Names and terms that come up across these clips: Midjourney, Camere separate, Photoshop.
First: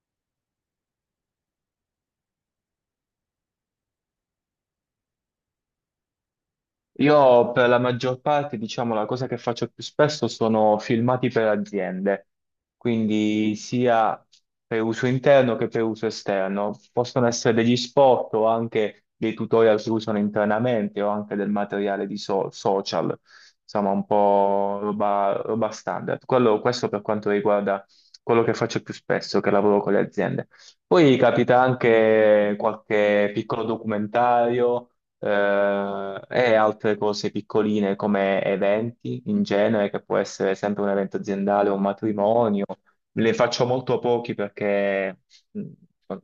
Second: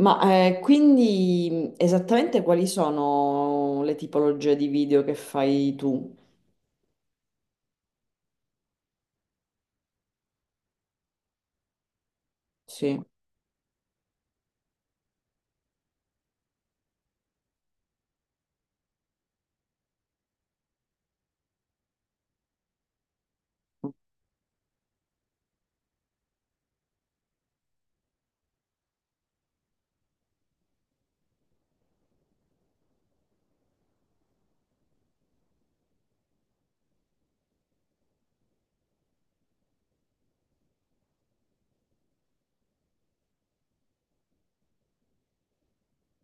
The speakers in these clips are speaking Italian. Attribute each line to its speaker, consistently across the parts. Speaker 1: Ma esattamente quali sono le tipologie di video che fai tu?
Speaker 2: Io per la maggior parte, diciamo, la cosa che faccio più spesso sono filmati per aziende,
Speaker 1: Sì.
Speaker 2: quindi sia per uso interno che per uso esterno. Possono essere degli spot o anche dei tutorial che usano internamente o anche del materiale di social, insomma, un po' roba standard. Questo per quanto riguarda quello che faccio più spesso, che lavoro con le aziende. Poi capita anche qualche piccolo documentario e altre cose piccoline come eventi in genere, che può essere sempre un evento aziendale o un matrimonio. Le faccio molto pochi perché mh,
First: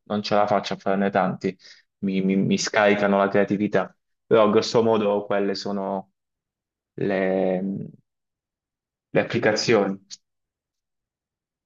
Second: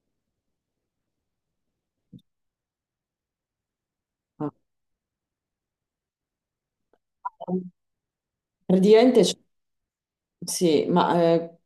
Speaker 2: non ce la faccio a farne tanti, mi scaricano la creatività, però
Speaker 1: Ah.
Speaker 2: grosso modo quelle sono le le
Speaker 1: Praticamente
Speaker 2: applicazioni.
Speaker 1: sì, ma eh,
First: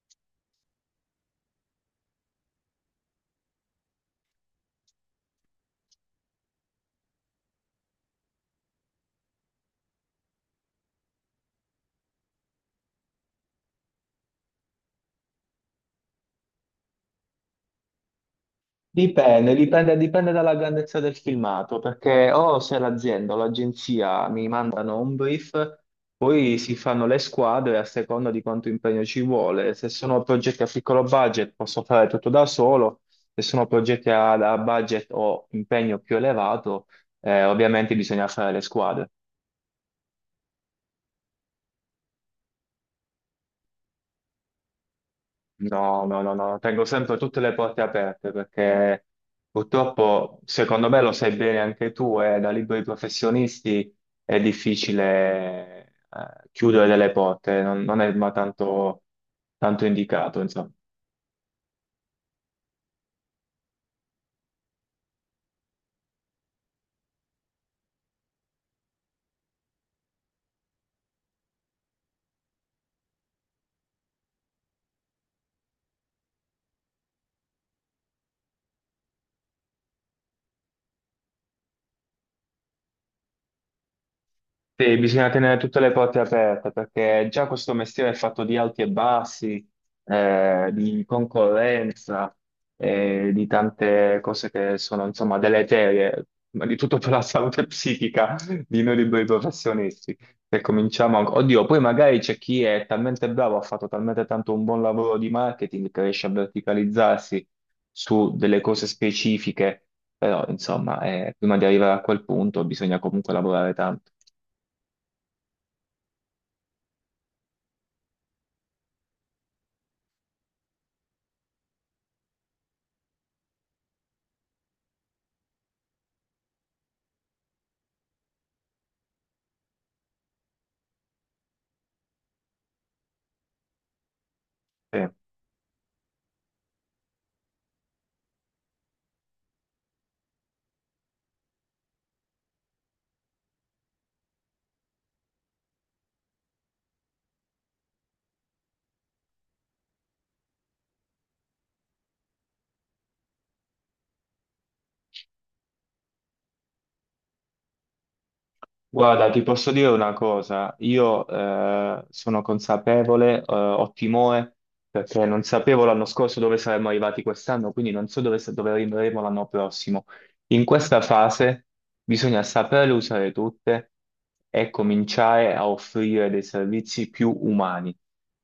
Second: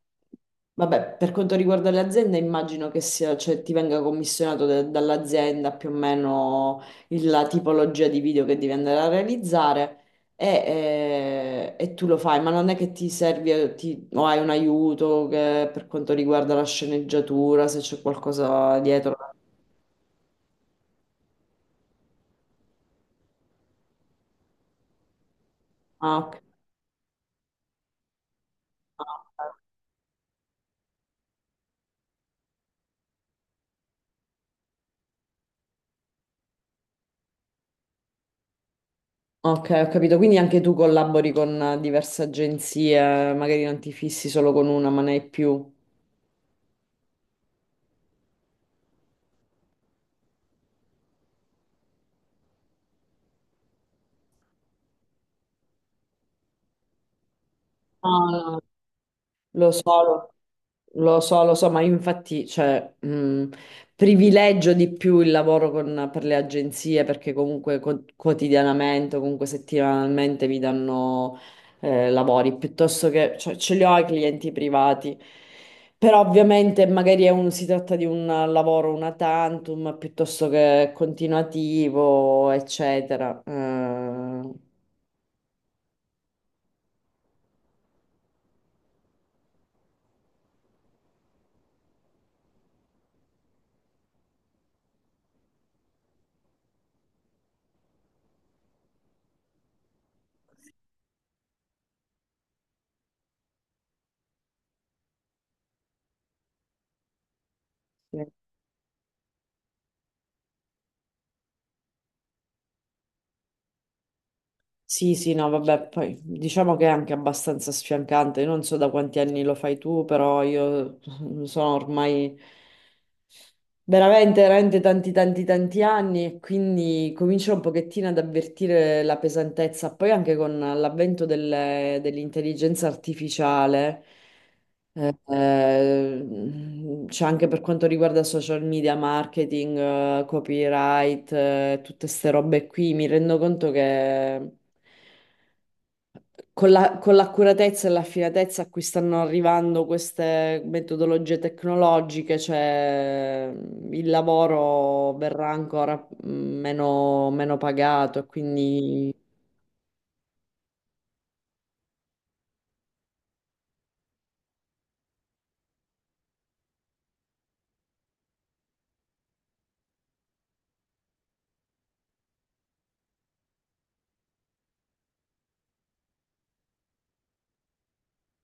Speaker 1: vabbè, per quanto riguarda le aziende, immagino che sia, cioè, ti venga commissionato dall'azienda più o meno la tipologia di video che devi andare a realizzare e tu lo fai, ma non è che ti servi o hai un aiuto per quanto riguarda la sceneggiatura, se c'è qualcosa dietro.
Speaker 2: Dipende, dipende dalla grandezza del filmato, perché o se l'azienda o l'agenzia mi mandano un brief,
Speaker 1: Ah, ok.
Speaker 2: poi si fanno le squadre a seconda di quanto impegno ci vuole. Se sono progetti a piccolo budget posso fare tutto da solo, se sono progetti a budget o impegno più elevato, ovviamente bisogna fare le squadre.
Speaker 1: Ok, ho capito. Quindi anche tu collabori con diverse agenzie, magari non ti fissi solo con una, ma ne hai più.
Speaker 2: No, no, no, no, tengo sempre tutte le porte aperte perché purtroppo, secondo me lo sai bene anche tu, da liberi professionisti è difficile chiudere delle porte, non
Speaker 1: Ah,
Speaker 2: è ma
Speaker 1: no.
Speaker 2: tanto,
Speaker 1: Lo
Speaker 2: tanto
Speaker 1: so.
Speaker 2: indicato, insomma.
Speaker 1: Lo so, ma infatti, cioè, privilegio di più il lavoro per le agenzie perché comunque quotidianamente, o comunque settimanalmente mi danno lavori piuttosto che, cioè, ce li ho ai clienti privati. Però ovviamente magari è si tratta di un lavoro una tantum piuttosto che continuativo, eccetera.
Speaker 2: Sì, bisogna tenere tutte le porte aperte perché già questo mestiere è fatto di alti e bassi, di concorrenza, di tante cose che sono insomma deleterie, ma di tutto per la salute psichica di noi liberi professionisti. Se cominciamo, oddio, poi magari c'è chi è talmente bravo, ha fatto talmente tanto un buon lavoro di marketing che riesce a verticalizzarsi
Speaker 1: Eh,
Speaker 2: su delle cose specifiche, però insomma, prima di arrivare a quel punto bisogna comunque lavorare tanto.
Speaker 1: Sì, sì, no, vabbè, poi diciamo che è anche abbastanza sfiancante. Io non so da quanti anni lo fai tu, però io sono ormai. Veramente, veramente tanti anni e quindi comincio un pochettino ad avvertire la pesantezza. Poi anche con l'avvento dell'intelligenza artificiale,
Speaker 2: Sì.
Speaker 1: c'è anche per quanto riguarda social media, marketing, copyright, tutte queste robe qui, mi rendo conto che con con l'accuratezza e l'affinatezza a cui stanno arrivando queste metodologie tecnologiche, cioè il lavoro verrà ancora meno pagato, e quindi
Speaker 2: Guarda, ti posso dire una cosa, io sono consapevole, ho timore perché non sapevo l'anno scorso dove saremmo arrivati quest'anno, quindi non so dove arriveremo l'anno prossimo. In questa fase bisogna saperle usare tutte e cominciare a offrire dei servizi più umani,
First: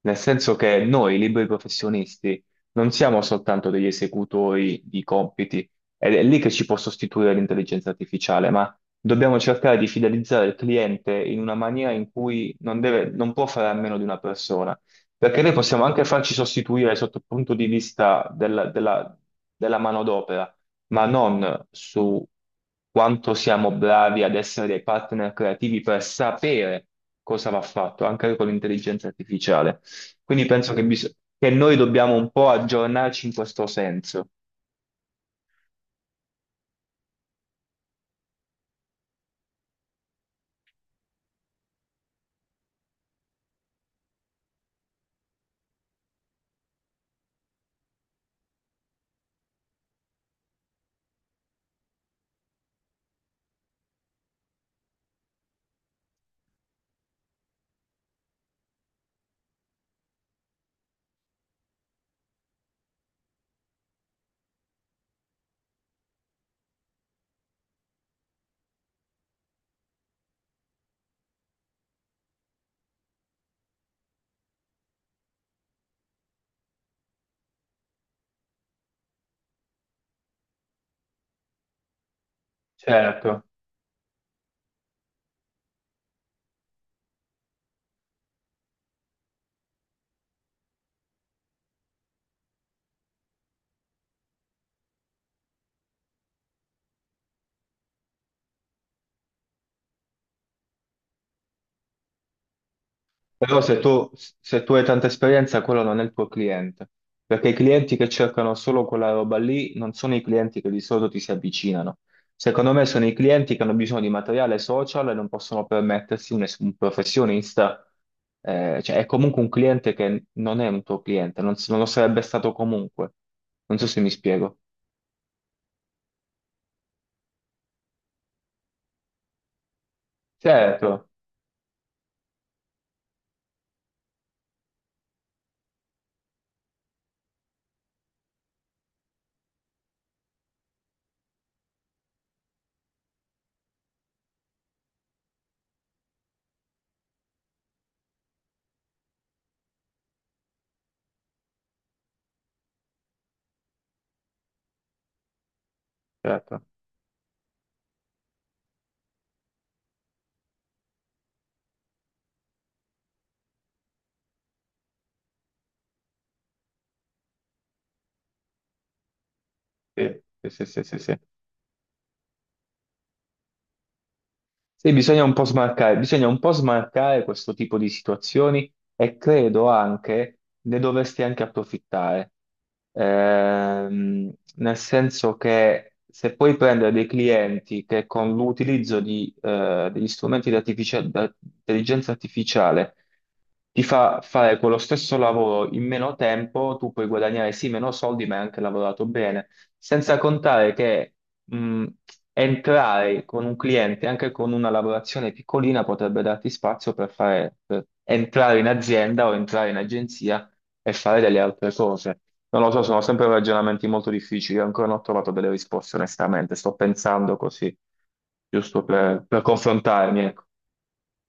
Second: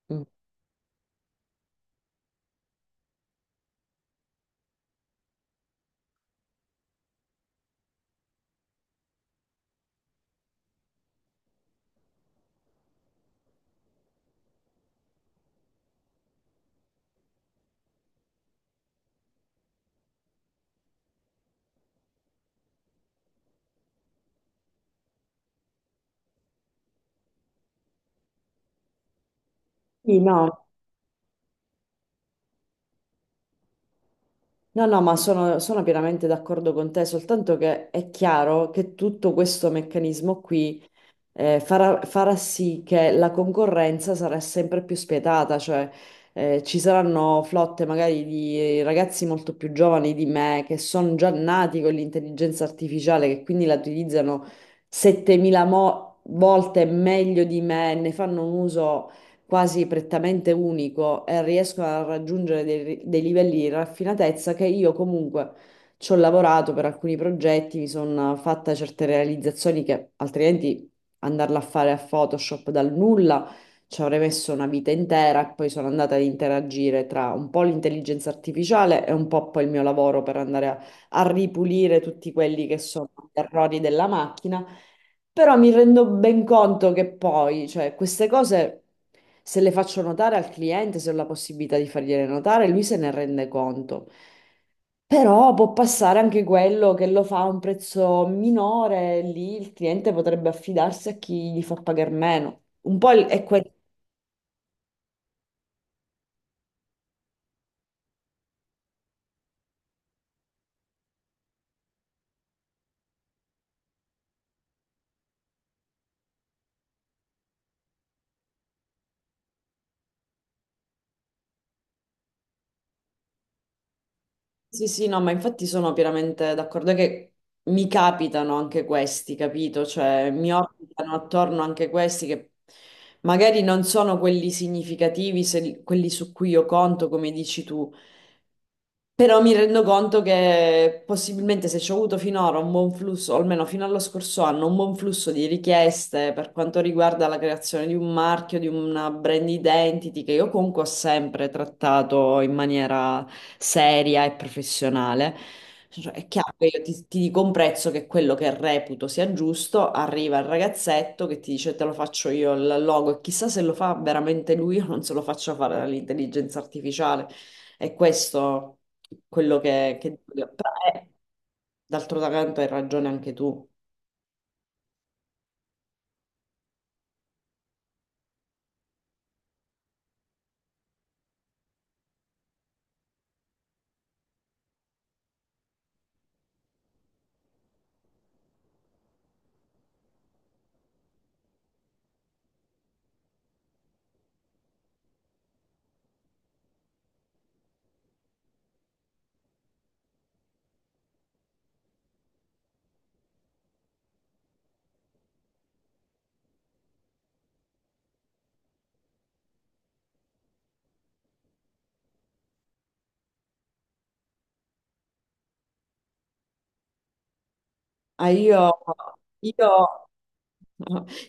Speaker 2: nel
Speaker 1: mh,
Speaker 2: senso che noi, liberi professionisti, non siamo soltanto degli esecutori di compiti, ed è lì che ci può sostituire l'intelligenza artificiale. Dobbiamo cercare di fidelizzare il cliente in una maniera in cui non può fare a meno di una persona, perché noi possiamo anche farci sostituire sotto il punto di vista della della manodopera, ma non su quanto siamo bravi ad essere dei partner creativi per sapere cosa va fatto, anche con l'intelligenza artificiale.
Speaker 1: sì,
Speaker 2: Quindi
Speaker 1: no.
Speaker 2: penso che noi dobbiamo un po' aggiornarci in questo senso.
Speaker 1: No, no, ma sono pienamente d'accordo con te, soltanto che è chiaro che tutto questo meccanismo qui farà sì che la concorrenza sarà sempre più spietata, cioè ci saranno flotte magari di ragazzi molto più giovani di me che sono già nati con l'intelligenza artificiale, che quindi la utilizzano 7.000 volte meglio di me, ne fanno un uso quasi prettamente unico e riescono a raggiungere dei livelli di raffinatezza che io comunque... Ci ho lavorato per alcuni progetti, mi sono fatta certe realizzazioni che altrimenti andarla a fare a Photoshop dal nulla ci avrei messo una vita intera e poi sono andata ad interagire tra un po' l'intelligenza artificiale e un po' poi il mio lavoro per andare a ripulire tutti quelli che sono gli
Speaker 2: Certo.
Speaker 1: errori della macchina, però mi rendo ben conto che poi, cioè, queste cose, se le faccio notare al cliente, se ho la possibilità di fargliele notare, lui se ne rende conto. Però può passare anche quello che lo fa a un prezzo minore, lì il cliente potrebbe affidarsi a chi gli fa pagare meno. Un po' è. Mm.
Speaker 2: Però
Speaker 1: Questo
Speaker 2: se tu hai tanta esperienza, quello non è il tuo cliente, perché i clienti che cercano solo quella roba lì non sono i clienti che di solito ti si avvicinano. Secondo me sono i clienti che hanno bisogno di materiale social e non possono permettersi un professionista, cioè è comunque un cliente che non è un tuo cliente, non lo sarebbe stato comunque. Non so se mi spiego.
Speaker 1: sì, sì, no, ma infatti sono pienamente d'accordo è che mi capitano anche questi, capito? Cioè, mi
Speaker 2: Certo,
Speaker 1: orbitano attorno anche questi che magari non sono quelli significativi, quelli su cui io conto, come dici tu, però mi rendo conto che possibilmente se ci ho avuto finora un buon flusso, o almeno fino allo scorso anno, un buon flusso di richieste per quanto riguarda la creazione di un marchio, di una brand identity, che io comunque ho sempre trattato in maniera seria e professionale. Cioè, è chiaro
Speaker 2: certo,
Speaker 1: che io ti dico un prezzo che è quello che reputo sia giusto, arriva il ragazzetto che ti dice te lo faccio io il logo e chissà se lo fa veramente lui o non se lo faccio fare dall'intelligenza artificiale. E questo quello che
Speaker 2: sì,
Speaker 1: dico io.
Speaker 2: sì,
Speaker 1: Però,
Speaker 2: sì, sì. Sì.
Speaker 1: d'altro canto hai ragione anche tu.
Speaker 2: Sì, bisogna un po' smarcare, bisogna un po' smarcare questo tipo di situazioni e credo anche ne dovresti anche approfittare. Ehm, Nel senso che se puoi prendere dei clienti che con l'utilizzo di, degli strumenti di intelligenza artificiale ti fa fare quello stesso lavoro in meno tempo, tu puoi guadagnare sì meno soldi, ma hai anche lavorato bene. Senza contare che mh, entrare con un cliente, anche con una lavorazione piccolina, potrebbe darti spazio per per entrare in azienda o entrare in agenzia e fare delle altre cose. Non lo so, sono sempre ragionamenti molto difficili, ancora non ho trovato delle risposte, onestamente. Sto pensando così,
Speaker 1: Ah, io,
Speaker 2: giusto per
Speaker 1: io-
Speaker 2: confrontarmi, ecco.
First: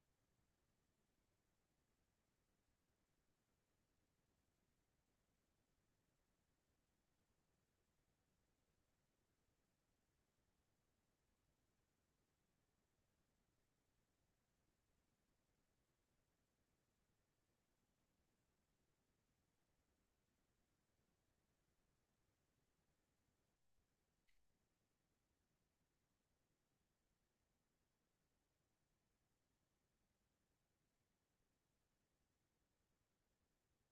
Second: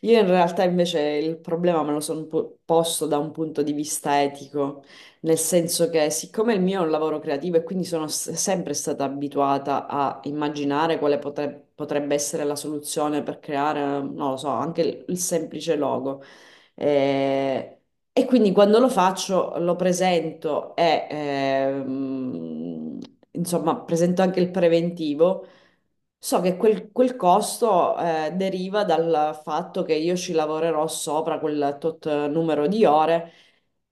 Speaker 1: io in realtà invece il problema me lo sono posto da un punto di vista etico, nel senso che siccome il mio è un lavoro creativo e quindi sono sempre stata abituata a immaginare quale potrebbe essere la soluzione per creare, non lo so, anche il semplice logo. Eh, E quindi quando lo faccio lo presento e insomma presento anche il preventivo. So che quel costo deriva dal fatto che io ci lavorerò sopra quel tot numero di ore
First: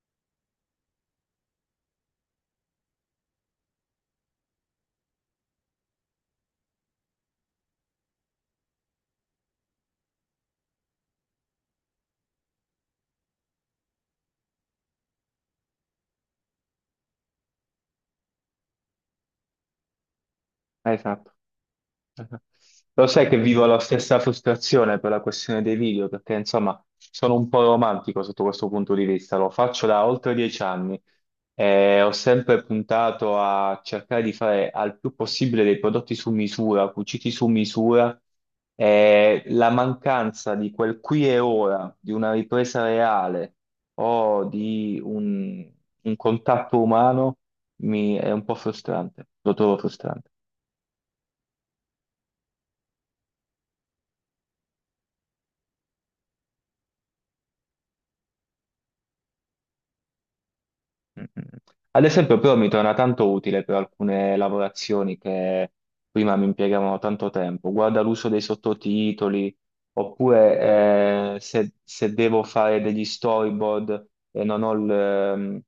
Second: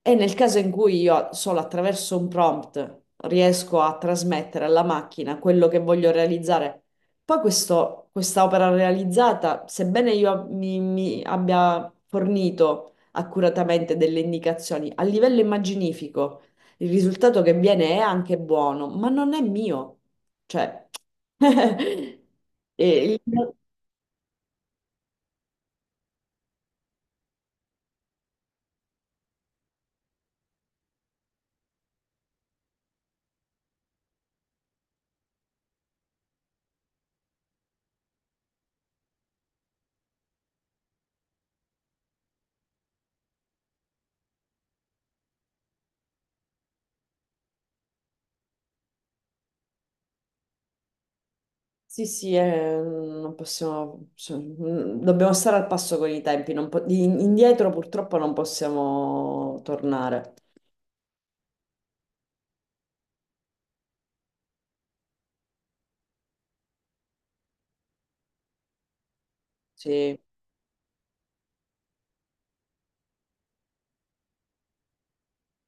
Speaker 1: e nel caso in cui io solo attraverso un prompt riesco a trasmettere alla macchina quello che voglio realizzare, poi questa opera realizzata, sebbene io mi abbia fornito accuratamente delle indicazioni a livello immaginifico, il risultato che viene è anche buono, ma non è mio. Cioè,
Speaker 2: Esatto.
Speaker 1: e
Speaker 2: Lo sai che
Speaker 1: il-
Speaker 2: vivo la stessa frustrazione per la questione dei video, perché insomma sono un po' romantico sotto questo punto di vista, lo faccio da oltre 10 anni e ho sempre puntato a cercare di fare al più possibile dei prodotti su misura, cuciti su misura e la mancanza di quel qui e ora, di una ripresa reale o un contatto umano mi è un po' frustrante, lo trovo frustrante.
Speaker 1: sì, sì, non possiamo, dobbiamo stare al passo con i tempi, non po- in- indietro purtroppo non possiamo tornare.
Speaker 2: Mm. Ad esempio, però mi torna tanto utile per alcune lavorazioni che prima mi impiegavano tanto tempo. Guarda l'uso dei sottotitoli,
Speaker 1: Sì.
Speaker 2: oppure se devo fare degli storyboard e non ho il,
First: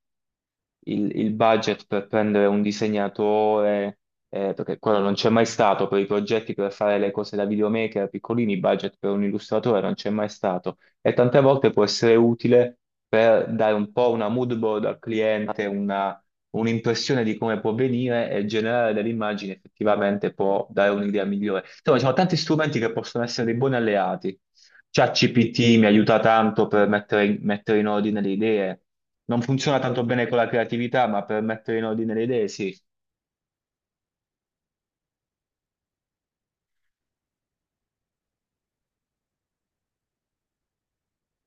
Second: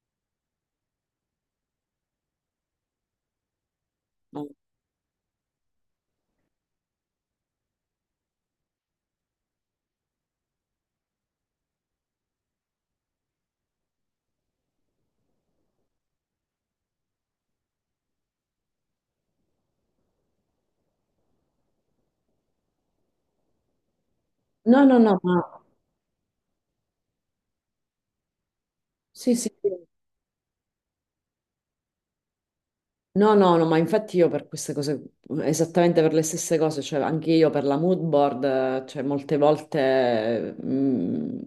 Speaker 2: il budget per prendere un disegnatore,
Speaker 1: No,
Speaker 2: perché quello non c'è mai stato per i progetti per fare le cose da videomaker piccolini, budget per un illustratore non c'è mai stato. E tante volte può essere utile per dare un po' una mood board al cliente, un'impressione di come può venire e generare delle immagini effettivamente può dare un'idea migliore. Insomma, ci sono tanti strumenti che possono essere dei buoni alleati.
Speaker 1: no, no, no, ma
Speaker 2: ChatGPT mi aiuta tanto per mettere in ordine le idee.
Speaker 1: sì,
Speaker 2: Non
Speaker 1: sì. Sì.
Speaker 2: funziona tanto bene con la creatività, ma per mettere in ordine le idee sì.
Speaker 1: No, no, no, ma infatti io per queste cose, esattamente per le stesse cose, cioè anche io per la mood board, cioè molte volte,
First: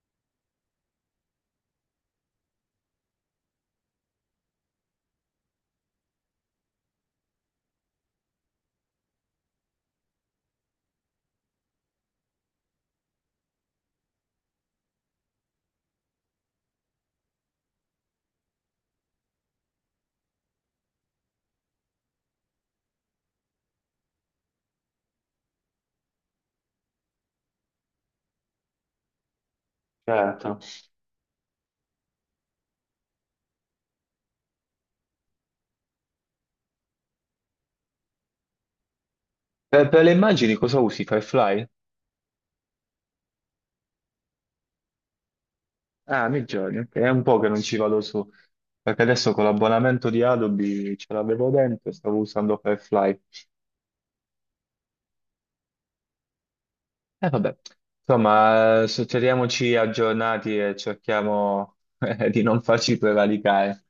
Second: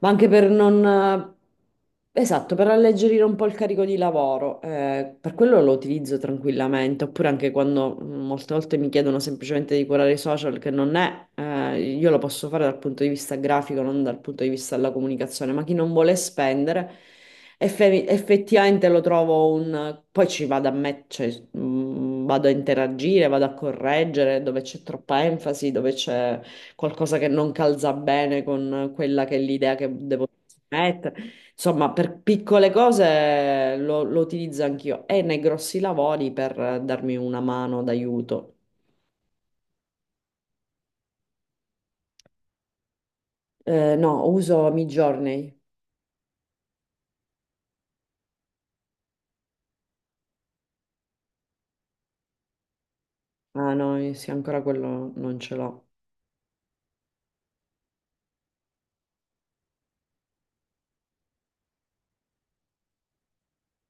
Speaker 1: ma anche per non, esatto, per alleggerire un po' il carico di lavoro, per quello lo utilizzo tranquillamente, oppure anche quando molte volte mi chiedono semplicemente di curare i social, che non è, io lo posso fare dal punto di vista grafico, non dal punto di vista della comunicazione, ma chi non vuole spendere... Effettivamente lo trovo un... Poi ci vado a cioè, vado a interagire, vado a correggere dove c'è troppa enfasi, dove c'è qualcosa che non calza bene con quella che è l'idea che devo
Speaker 2: Certo.
Speaker 1: mettere. Insomma, per piccole cose lo utilizzo anch'io e nei grossi lavori per darmi una mano d'aiuto.
Speaker 2: Per le immagini cosa usi? Firefly?
Speaker 1: No, uso Midjourney.
Speaker 2: Ah, nei giorni, ok. È un po' che non ci vado su, perché adesso con l'abbonamento di Adobe ce l'avevo dentro e stavo usando Firefly.
Speaker 1: Ah no, sì, ancora quello non ce l'ho.
Speaker 2: E vabbè, insomma, teniamoci aggiornati e cerchiamo di non farci prevaricare.